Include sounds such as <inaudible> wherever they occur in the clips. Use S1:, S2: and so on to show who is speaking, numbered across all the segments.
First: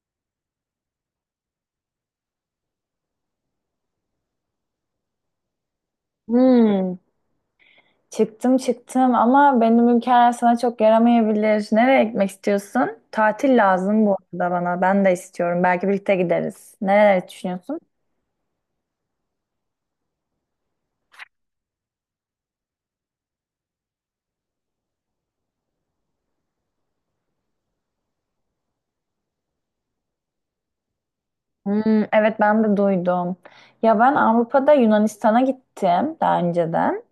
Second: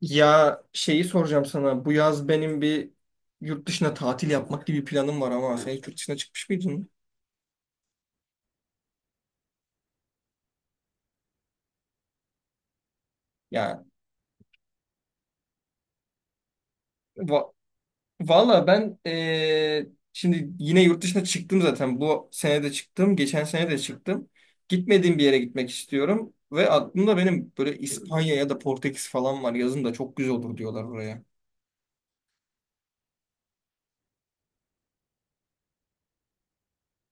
S1: Ya şeyi soracağım sana. Bu yaz benim bir yurt dışına tatil yapmak gibi bir planım var ama sen hiç yurt dışına çıkmış mıydın?
S2: Hmm, çıktım ama benim ülkeler sana çok yaramayabilir. Nereye gitmek istiyorsun? Tatil
S1: Ya
S2: lazım bu arada bana. Ben de istiyorum. Belki birlikte gideriz. Nereleri
S1: va
S2: düşünüyorsun?
S1: valla ben şimdi yine yurt dışına çıktım zaten. Bu sene de çıktım. Geçen sene de çıktım. Gitmediğim bir yere gitmek istiyorum. Ve aklımda benim böyle İspanya ya da Portekiz falan var. Yazın da çok güzel olur diyorlar oraya.
S2: Hmm, evet ben de duydum. Ya ben Avrupa'da Yunanistan'a gittim daha önceden.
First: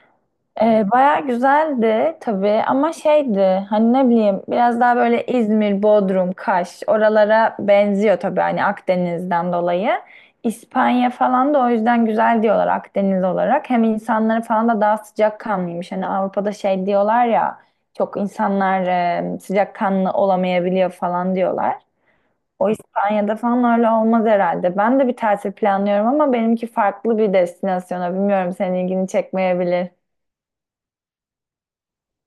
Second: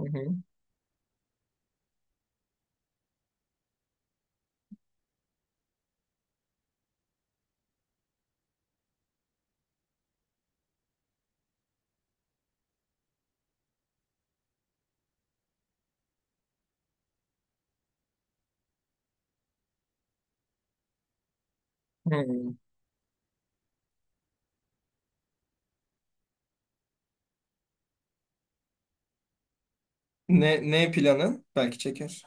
S1: Hı hı.
S2: Baya güzeldi tabii ama şeydi hani ne bileyim biraz daha böyle İzmir, Bodrum, Kaş oralara benziyor tabii hani Akdeniz'den dolayı. İspanya falan da o yüzden güzel diyorlar Akdeniz olarak. Hem insanları falan da daha sıcakkanlıymış. Hani Avrupa'da şey diyorlar ya çok insanlar sıcakkanlı olamayabiliyor falan diyorlar.
S1: Hı.
S2: O İspanya'da falan öyle olmaz herhalde. Ben de bir tatil planlıyorum ama benimki farklı bir destinasyona. Bilmiyorum senin ilgini çekmeyebilir.
S1: Ne planın? Belki çeker.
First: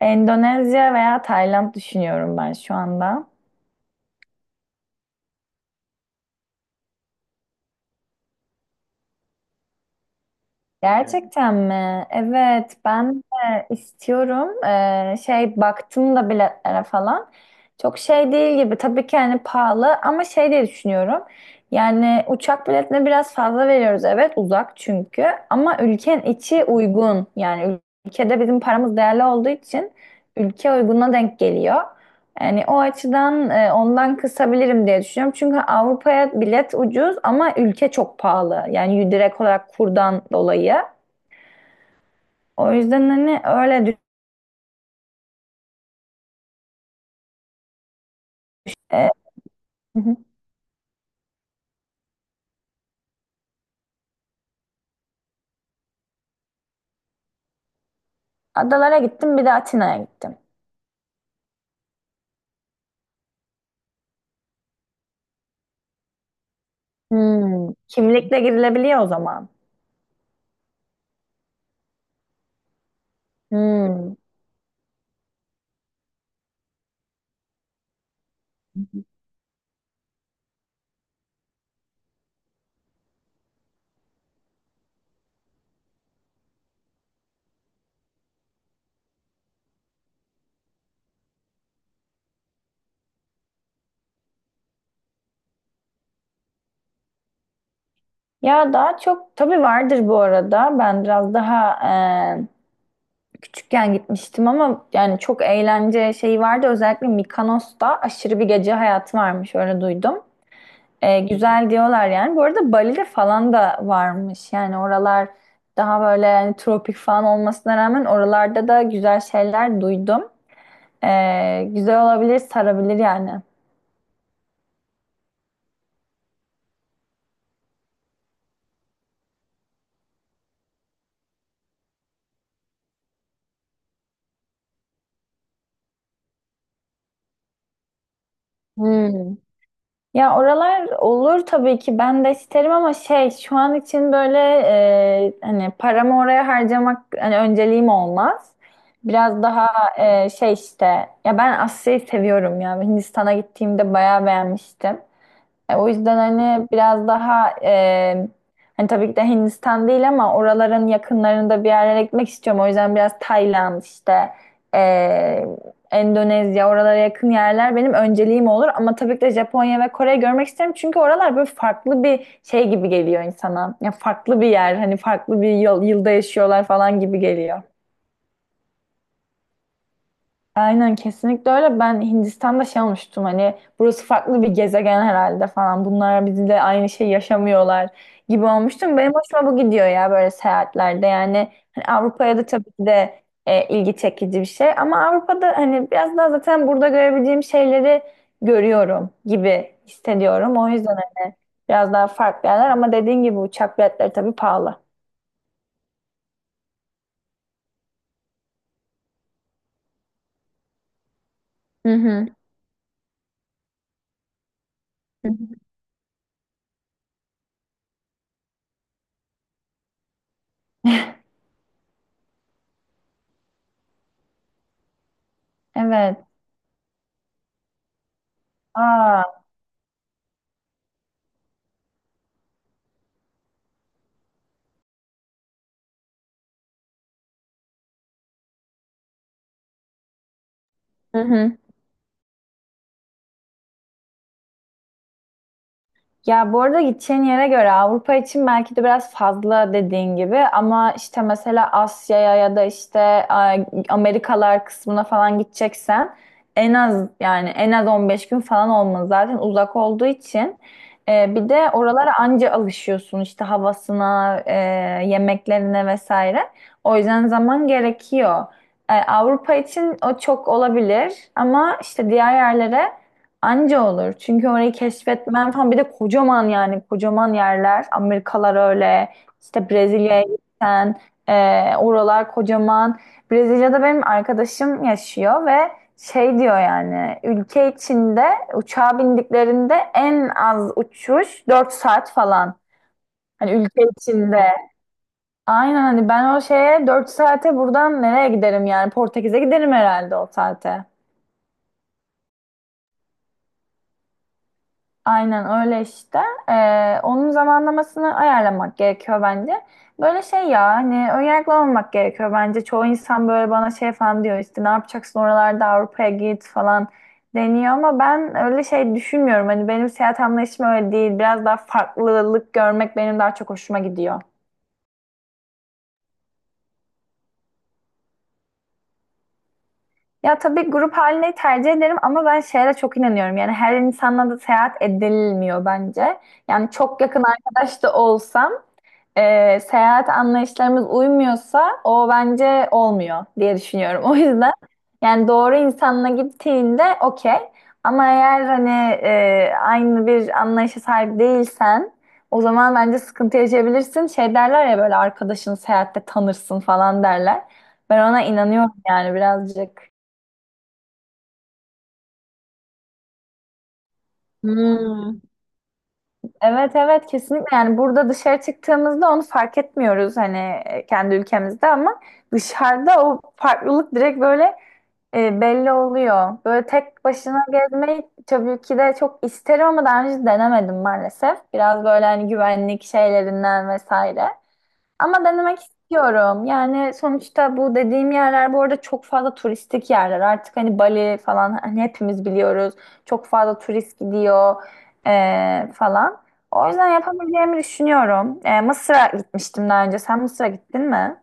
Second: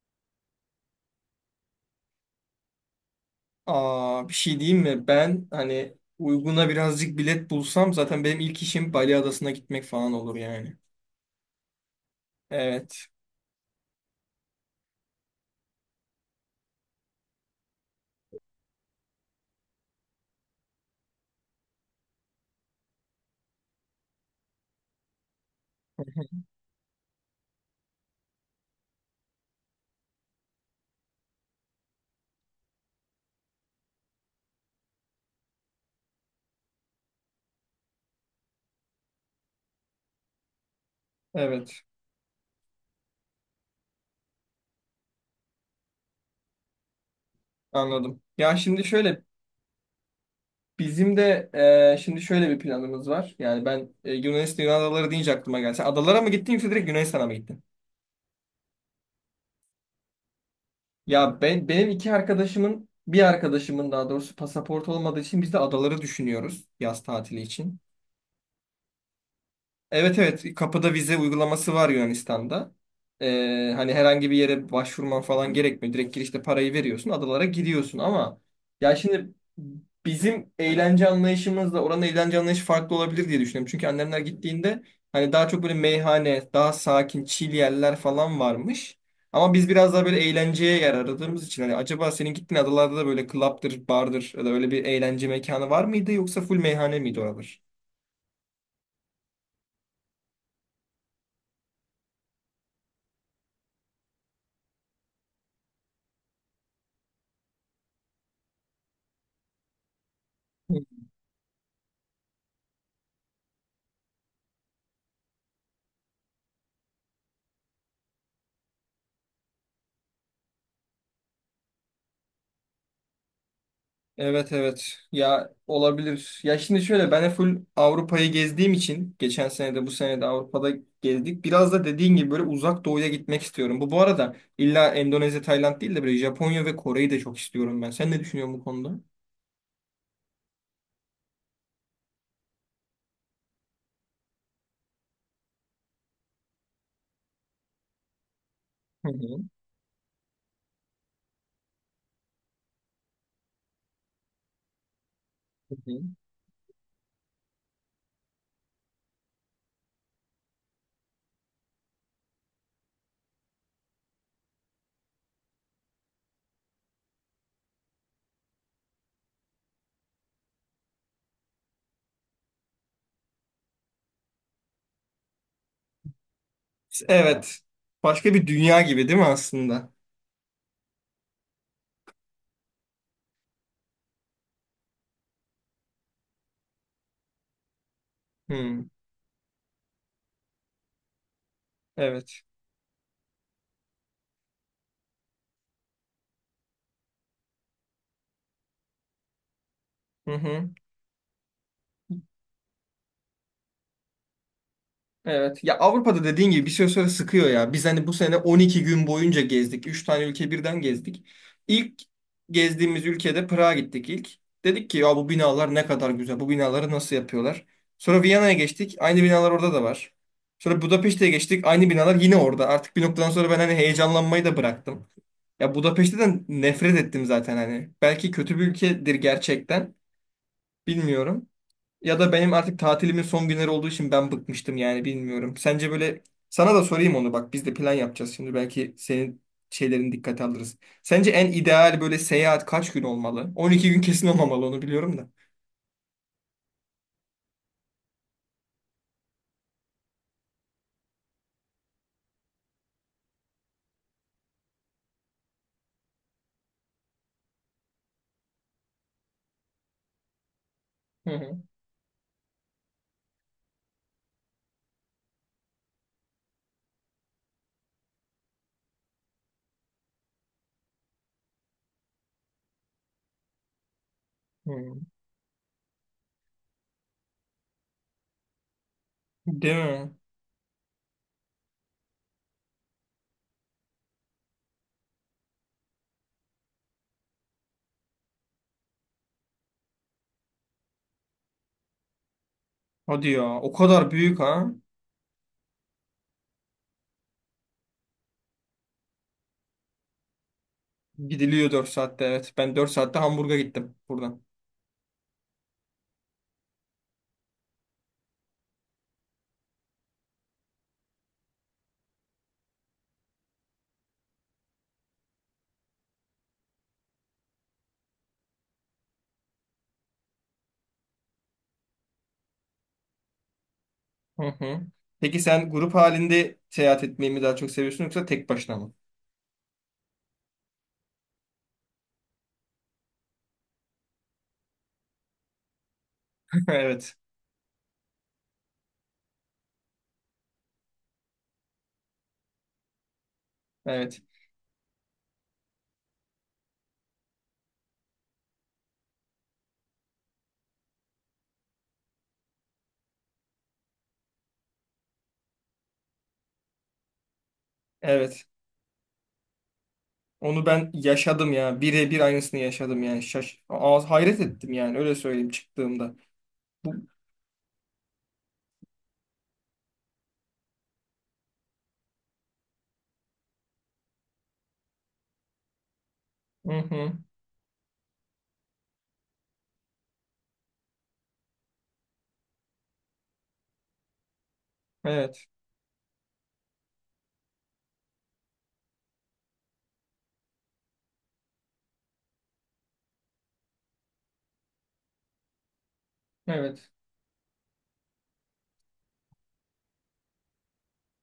S2: Endonezya veya Tayland düşünüyorum ben şu anda. Evet.
S1: Aa, bir şey diyeyim mi? Ben hani uyguna birazcık bilet bulsam zaten benim ilk işim Bali Adası'na gitmek falan olur yani.
S2: Gerçekten mi? Evet,
S1: Evet.
S2: ben de istiyorum. Şey baktım da biletlere falan. Çok şey değil gibi. Tabii ki hani pahalı ama şey diye düşünüyorum. Yani uçak biletine biraz fazla veriyoruz. Evet, uzak çünkü. Ama ülkenin
S1: <laughs>
S2: içi uygun. Yani ülkede bizim paramız değerli olduğu için ülke uyguna denk geliyor. Yani o açıdan ondan kısabilirim diye düşünüyorum. Çünkü Avrupa'ya bilet ucuz ama ülke çok pahalı. Yani direkt olarak kurdan dolayı.
S1: Evet,
S2: O yüzden hani öyle düşün.
S1: anladım. Ya şimdi
S2: E,
S1: şöyle
S2: Hı hı.
S1: bizim de şimdi şöyle bir planımız var. Yani ben Yunanistan Yunan adaları deyince aklıma geldi. Sen adalara mı gittin yoksa direkt Yunanistan'a mı gittin?
S2: Adalara gittim bir de Atina'ya gittim.
S1: Ya ben benim iki arkadaşımın bir arkadaşımın daha doğrusu pasaport olmadığı için biz de adaları düşünüyoruz yaz tatili
S2: Hmm,
S1: için.
S2: kimlikle girilebiliyor o zaman.
S1: Evet evet, kapıda vize uygulaması var Yunanistan'da. Hani
S2: Hmm.
S1: herhangi bir yere başvurman falan gerekmiyor. Direkt girişte parayı veriyorsun, adalara gidiyorsun ama ya şimdi bizim eğlence anlayışımızla oranın eğlence anlayışı farklı olabilir diye düşünüyorum. Çünkü annemler gittiğinde hani daha çok böyle meyhane, daha sakin, chill yerler falan varmış. Ama biz biraz daha böyle eğlenceye yer aradığımız için hani acaba senin gittiğin adalarda da böyle club'dır, bar'dır ya da öyle bir eğlence mekanı var mıydı yoksa full meyhane miydi oralar?
S2: Ya daha çok tabii vardır bu arada. Ben biraz daha e, küçükken gitmiştim ama yani çok eğlence şeyi vardı. Özellikle Mikonos'ta aşırı bir gece hayatı varmış öyle duydum. Güzel diyorlar yani. Bu arada Bali'de falan da varmış. Yani oralar daha böyle yani tropik falan olmasına rağmen oralarda da güzel şeyler duydum. Güzel olabilir, sarabilir yani.
S1: Evet evet, ya olabilir. Ya şimdi şöyle ben de full Avrupa'yı gezdiğim için geçen sene de bu sene de Avrupa'da gezdik. Biraz da dediğin gibi böyle uzak doğuya gitmek istiyorum. Bu arada illa Endonezya, Tayland değil de böyle Japonya ve Kore'yi de çok istiyorum ben. Sen ne düşünüyorsun bu konuda?
S2: Hmm. Ya oralar olur tabii ki ben de isterim ama şey şu an için böyle hani paramı oraya harcamak hani önceliğim olmaz.
S1: Hı
S2: Biraz
S1: hı,
S2: daha şey işte ya ben Asya'yı seviyorum ya. Hindistan'a gittiğimde bayağı beğenmiştim.
S1: hı
S2: O
S1: hı.
S2: yüzden hani biraz daha hani tabii ki de Hindistan değil ama oraların yakınlarında bir yerlere gitmek istiyorum. O yüzden biraz Tayland işte e, Endonezya oralara yakın yerler benim önceliğim olur. Ama tabii ki de Japonya ve Kore'yi görmek isterim. Çünkü oralar böyle farklı bir şey gibi geliyor insana. Ya farklı bir yer hani farklı bir yıl, yılda yaşıyorlar falan gibi
S1: Evet.
S2: geliyor.
S1: Başka bir dünya gibi değil mi aslında?
S2: Aynen kesinlikle öyle. Ben Hindistan'da şey olmuştum hani burası farklı bir gezegen herhalde falan. Bunlar bizimle aynı şey yaşamıyorlar gibi
S1: Hmm,
S2: olmuştum. Benim hoşuma bu gidiyor ya böyle seyahatlerde. Yani hani Avrupa'ya
S1: evet.
S2: da tabii ki de ilgi çekici bir şey. Ama Avrupa'da hani biraz daha zaten burada görebileceğim şeyleri görüyorum gibi
S1: Hı
S2: hissediyorum. O
S1: hı.
S2: yüzden hani biraz daha farklı yerler ama dediğin gibi uçak biletleri tabii pahalı.
S1: Evet. Ya Avrupa'da dediğin gibi bir süre sonra sıkıyor ya. Biz hani bu sene 12 gün boyunca gezdik. Üç tane ülke birden gezdik.
S2: Hı
S1: İlk
S2: hı.
S1: gezdiğimiz ülkede Prag'a gittik ilk. Dedik ki ya bu
S2: Hı hı.
S1: binalar ne kadar güzel. Bu binaları nasıl yapıyorlar? Sonra Viyana'ya geçtik. Aynı binalar orada da var. Sonra Budapeşte'ye geçtik. Aynı binalar yine orada. Artık bir noktadan sonra ben hani heyecanlanmayı da bıraktım. Ya
S2: Evet.
S1: Budapeşte'den nefret ettim zaten hani. Belki kötü bir ülkedir
S2: Aa.
S1: gerçekten. Bilmiyorum. Ya da benim artık tatilimin son günleri olduğu için ben bıkmıştım yani bilmiyorum. Sence böyle sana da sorayım onu bak, biz de plan yapacağız şimdi belki senin şeylerini dikkate alırız.
S2: Hı
S1: Sence en
S2: hı.
S1: ideal böyle seyahat kaç gün olmalı? 12 gün kesin olmamalı onu biliyorum da.
S2: Ya bu arada gideceğin yere göre Avrupa için belki de biraz fazla dediğin gibi ama işte mesela Asya'ya ya da işte Amerikalar kısmına falan gideceksen en az yani en az 15 gün falan olmalı zaten uzak olduğu için.
S1: Hı
S2: Bir
S1: hı.
S2: de oralara anca alışıyorsun işte havasına, yemeklerine vesaire. O yüzden zaman gerekiyor. Avrupa için o çok olabilir ama işte diğer yerlere anca olur. Çünkü orayı
S1: Hı.
S2: keşfetmen falan bir de kocaman yani kocaman yerler. Amerikalar öyle. İşte
S1: Değil mi?
S2: Brezilya'ya gitsen oralar kocaman. Brezilya'da benim arkadaşım yaşıyor ve şey diyor yani ülke içinde uçağa bindiklerinde en az uçuş 4 saat falan.
S1: Hadi
S2: Hani
S1: ya, o
S2: ülke
S1: kadar büyük
S2: içinde.
S1: ha.
S2: Aynen hani ben o şeye 4 saate buradan nereye giderim yani Portekiz'e giderim herhalde o saate.
S1: Gidiliyor 4 saatte, evet. Ben 4 saatte Hamburg'a gittim buradan.
S2: Aynen öyle işte. Onun zamanlamasını ayarlamak gerekiyor bence. Böyle şey ya hani önyargılı olmak gerekiyor bence. Çoğu insan böyle bana şey falan diyor işte ne yapacaksın oralarda Avrupa'ya git falan deniyor ama ben öyle şey düşünmüyorum. Hani benim seyahat anlayışım öyle değil. Biraz daha farklılık görmek benim daha çok hoşuma gidiyor.
S1: Hı hı. Peki sen grup halinde seyahat etmeyi mi daha çok seviyorsun yoksa tek başına mı?
S2: Ya tabii grup halini tercih ederim ama ben şeye de çok inanıyorum. Yani her insanla da seyahat edilmiyor bence.
S1: <laughs>
S2: Yani çok
S1: Evet.
S2: yakın arkadaş da olsam seyahat anlayışlarımız uymuyorsa o bence olmuyor diye düşünüyorum. <laughs> O
S1: Evet.
S2: yüzden yani doğru insanla gittiğinde okey. Ama eğer hani aynı bir anlayışa sahip değilsen o zaman bence sıkıntı yaşayabilirsin. Şey derler ya böyle arkadaşını seyahatte tanırsın falan derler. Ben ona
S1: Evet.
S2: inanıyorum yani birazcık.
S1: Onu ben yaşadım ya. Birebir aynısını yaşadım yani. Şaş Ağız hayret ettim yani öyle
S2: Hmm.
S1: söyleyeyim çıktığımda.
S2: Evet, evet, kesinlikle yani burada dışarı çıktığımızda onu fark etmiyoruz hani kendi ülkemizde ama dışarıda o farklılık direkt böyle belli oluyor. Böyle
S1: Hı
S2: tek
S1: hı.
S2: başına gezmeyi tabii ki de çok isterim ama daha önce denemedim maalesef. Biraz böyle hani güvenlik şeylerinden vesaire. Ama
S1: Evet.
S2: denemek istiyorum. Yani sonuçta bu dediğim yerler bu arada çok fazla turistik yerler. Artık hani Bali falan hani hepimiz biliyoruz. Çok fazla turist gidiyor falan. O yüzden
S1: Evet.
S2: yapabileceğimi düşünüyorum. Mısır'a gitmiştim daha önce. Sen Mısır'a gittin mi?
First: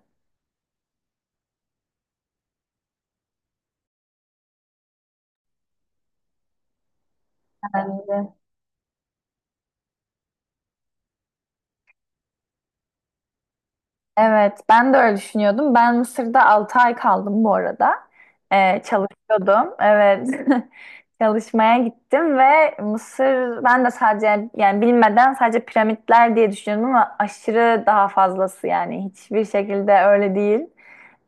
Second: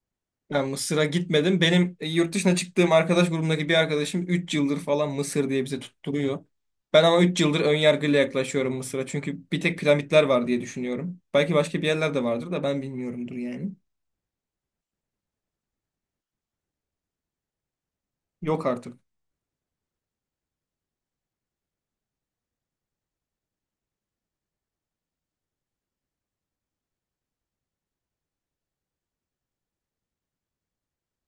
S1: Ben Mısır'a gitmedim. Benim yurt dışına çıktığım arkadaş grubundaki bir arkadaşım 3 yıldır falan Mısır diye bize tutturuyor. Ben ama 3 yıldır önyargıyla
S2: Bence.
S1: yaklaşıyorum Mısır'a. Çünkü bir tek piramitler var diye düşünüyorum. Belki başka bir yerler de vardır da ben bilmiyorumdur yani.
S2: Evet, ben de öyle düşünüyordum. Ben Mısır'da 6 ay kaldım bu arada.
S1: Yok artık.
S2: Çalışıyordum. Evet. <laughs> Çalışmaya gittim ve Mısır ben de sadece yani bilmeden sadece piramitler diye düşünüyordum ama aşırı daha fazlası yani hiçbir şekilde öyle değil.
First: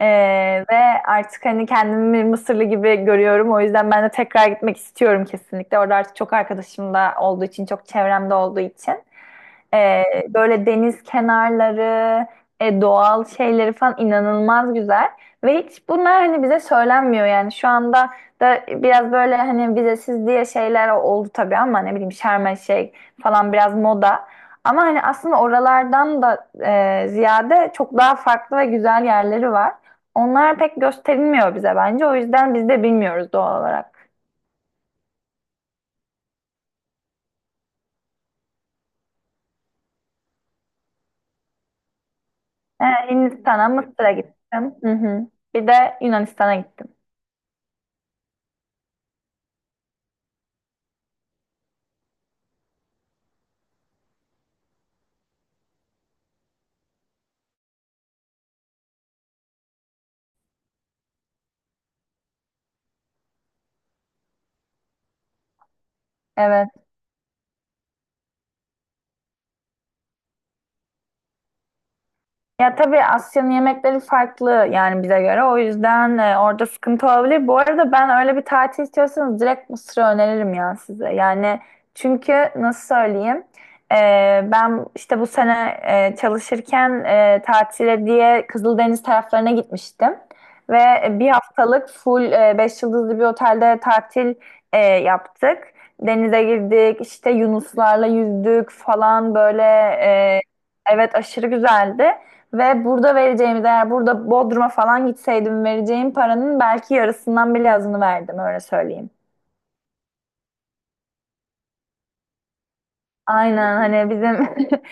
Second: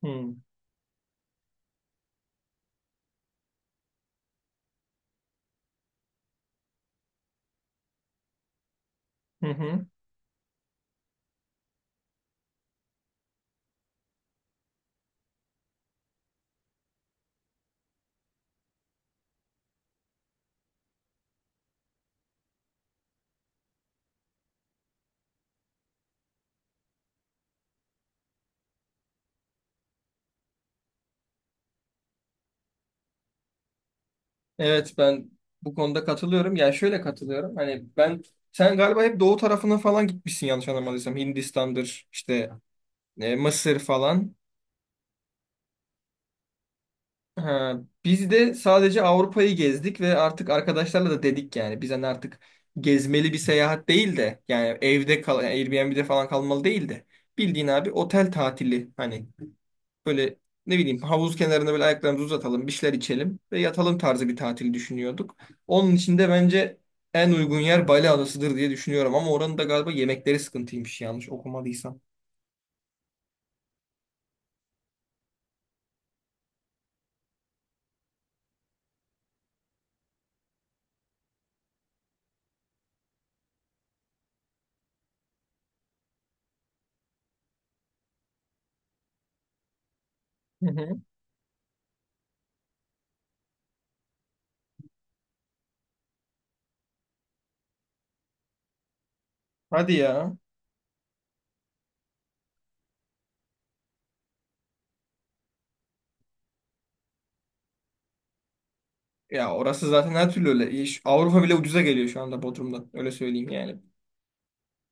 S2: Ee,
S1: Hı
S2: ve artık hani kendimi bir Mısırlı gibi görüyorum. O yüzden ben de tekrar gitmek istiyorum kesinlikle. Orada artık çok arkadaşım da olduğu için, çok çevremde olduğu için.
S1: hı. Hı.
S2: Ee, böyle deniz kenarları, doğal şeyleri falan inanılmaz güzel. Ve hiç bunlar hani bize söylenmiyor yani şu anda da biraz böyle hani vizesiz diye şeyler oldu tabii ama ne bileyim Şarm şey falan biraz moda. Ama hani aslında oralardan da ziyade çok daha farklı ve güzel yerleri var. Onlar pek gösterilmiyor bize bence. O yüzden biz de bilmiyoruz doğal olarak.
S1: Evet, ben bu konuda katılıyorum. Yani şöyle katılıyorum. Hani ben sen galiba hep doğu tarafına falan gitmişsin yanlış anlamadıysam. Hindistan'dır işte
S2: Ee, Hindistan'a,
S1: Mısır
S2: Mısır'a
S1: falan.
S2: gittim. Hı hı. Bir de Yunanistan'a gittim.
S1: Ha, biz de sadece Avrupa'yı gezdik ve artık arkadaşlarla da dedik yani. Biz hani artık gezmeli bir seyahat değil de yani evde kal yani Airbnb'de falan kalmalı değil de bildiğin abi otel tatili hani, böyle ne bileyim havuz kenarında böyle ayaklarımızı uzatalım, bir şeyler içelim ve yatalım tarzı bir tatil düşünüyorduk. Onun için de
S2: Evet.
S1: bence en uygun yer Bali Adası'dır diye düşünüyorum ama oranın da galiba yemekleri sıkıntıymış yanlış okumadıysam.
S2: Ya tabii Asya'nın yemekleri farklı yani bize göre. O yüzden orada sıkıntı olabilir. Bu arada ben öyle bir tatil istiyorsanız direkt Mısır'ı öneririm ya size. Yani çünkü nasıl söyleyeyim? E, ben işte bu sene çalışırken tatile diye Kızıldeniz taraflarına gitmiştim.
S1: Hı
S2: Ve
S1: hı.
S2: 1 haftalık full 5 yıldızlı bir otelde tatil yaptık. Denize girdik, işte yunuslarla yüzdük falan böyle.
S1: Hadi ya.
S2: e, evet aşırı güzeldi. Ve burada vereceğim değer burada Bodrum'a falan gitseydim vereceğim paranın belki yarısından bile azını verdim öyle söyleyeyim.
S1: Ya orası zaten her türlü öyle. Avrupa bile ucuza geliyor şu anda Bodrum'dan. Öyle söyleyeyim
S2: Aynen
S1: yani.
S2: hani bizim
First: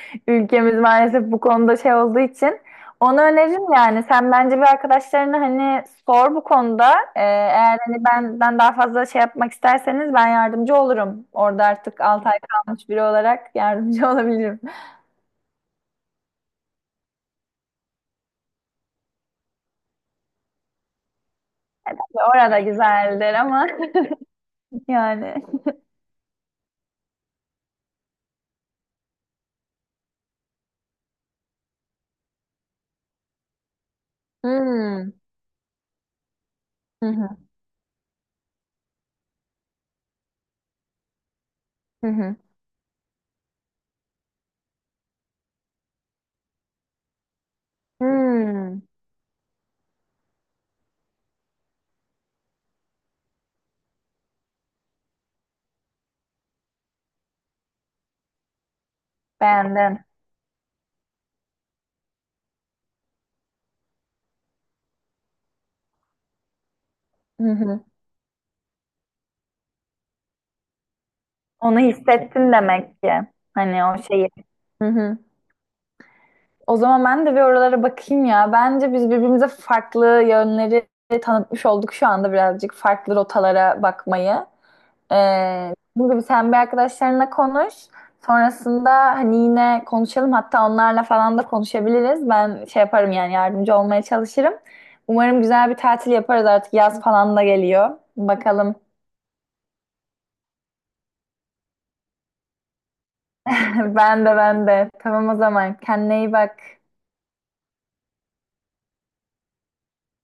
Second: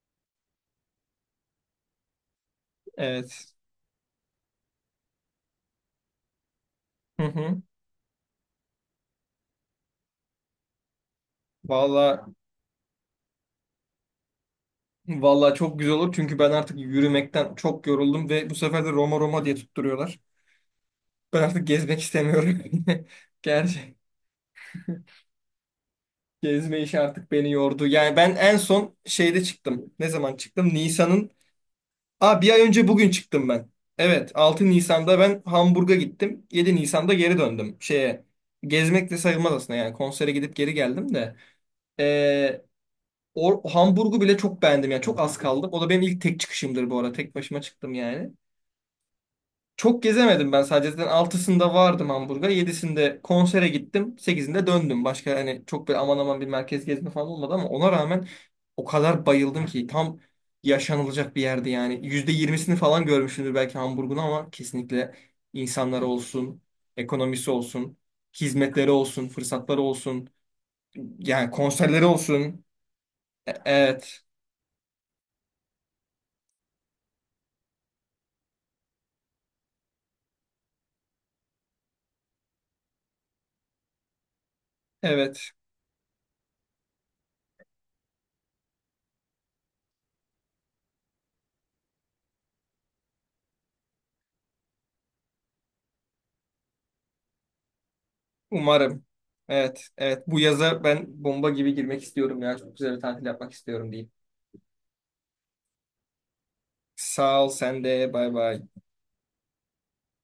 S2: <laughs> ülkemiz maalesef bu konuda şey olduğu için onu
S1: Evet.
S2: öneririm yani. Sen bence bir arkadaşlarına hani sor bu konuda.
S1: Hı hı.
S2: Eğer hani benden daha fazla şey yapmak isterseniz ben yardımcı olurum. Orada artık
S1: Valla
S2: 6 ay kalmış biri olarak yardımcı <laughs> olabilirim.
S1: valla, çok güzel olur çünkü ben artık yürümekten çok yoruldum ve bu sefer de Roma diye tutturuyorlar. Ben artık gezmek
S2: Orada
S1: istemiyorum.
S2: güzeldir
S1: <laughs>
S2: ama
S1: Gerçi
S2: <laughs> yani.
S1: gezme işi artık beni yordu. Yani ben en son şeyde çıktım. Ne zaman çıktım? Nisan'ın. Aa, bir ay önce bugün çıktım ben. Evet, altı
S2: Hmm.
S1: Nisan'da ben Hamburg'a gittim. Yedi
S2: Hı
S1: Nisan'da
S2: hı.
S1: geri döndüm. Şeye gezmek de sayılmaz aslında yani konsere gidip geri geldim de.
S2: Hı hı.
S1: Ee, O Hamburg'u bile çok beğendim yani çok az kaldım. O da benim ilk tek çıkışımdır bu arada. Tek başıma çıktım yani.
S2: Hmm.
S1: Çok gezemedim ben sadece. Zaten 6'sında vardım Hamburg'a. 7'sinde konsere gittim. 8'inde döndüm. Başka hani çok böyle aman aman bir merkez gezme falan olmadı ama ona rağmen o kadar bayıldım ki
S2: Beğendin.
S1: tam yaşanılacak bir yerdi yani. %20'sini falan görmüşsündür belki Hamburg'un ama kesinlikle insanları olsun,
S2: Hı
S1: ekonomisi
S2: hı.
S1: olsun, hizmetleri olsun, fırsatları olsun, yani
S2: Onu
S1: konserleri
S2: hissettin
S1: olsun.
S2: demek ki. Hani o
S1: Evet.
S2: şeyi. Hı hı. O zaman ben de bir oralara bakayım ya. Bence biz birbirimize farklı yönleri tanıtmış olduk şu anda birazcık farklı rotalara bakmayı.
S1: Evet.
S2: Dediğim gibi sen bir arkadaşlarınla konuş. Sonrasında hani yine konuşalım. Hatta onlarla falan da konuşabiliriz. Ben şey yaparım yani yardımcı olmaya çalışırım. Umarım güzel bir tatil yaparız artık. Yaz falan da geliyor. Bakalım.
S1: Umarım. Evet. Evet. Bu yaza ben bomba gibi girmek istiyorum ya. Çok güzel bir tatil yapmak istiyorum
S2: <laughs>
S1: diyeyim.
S2: Ben de ben de. Tamam o zaman. Kendine iyi bak.
S1: Sağ ol, sen de. Bay bay.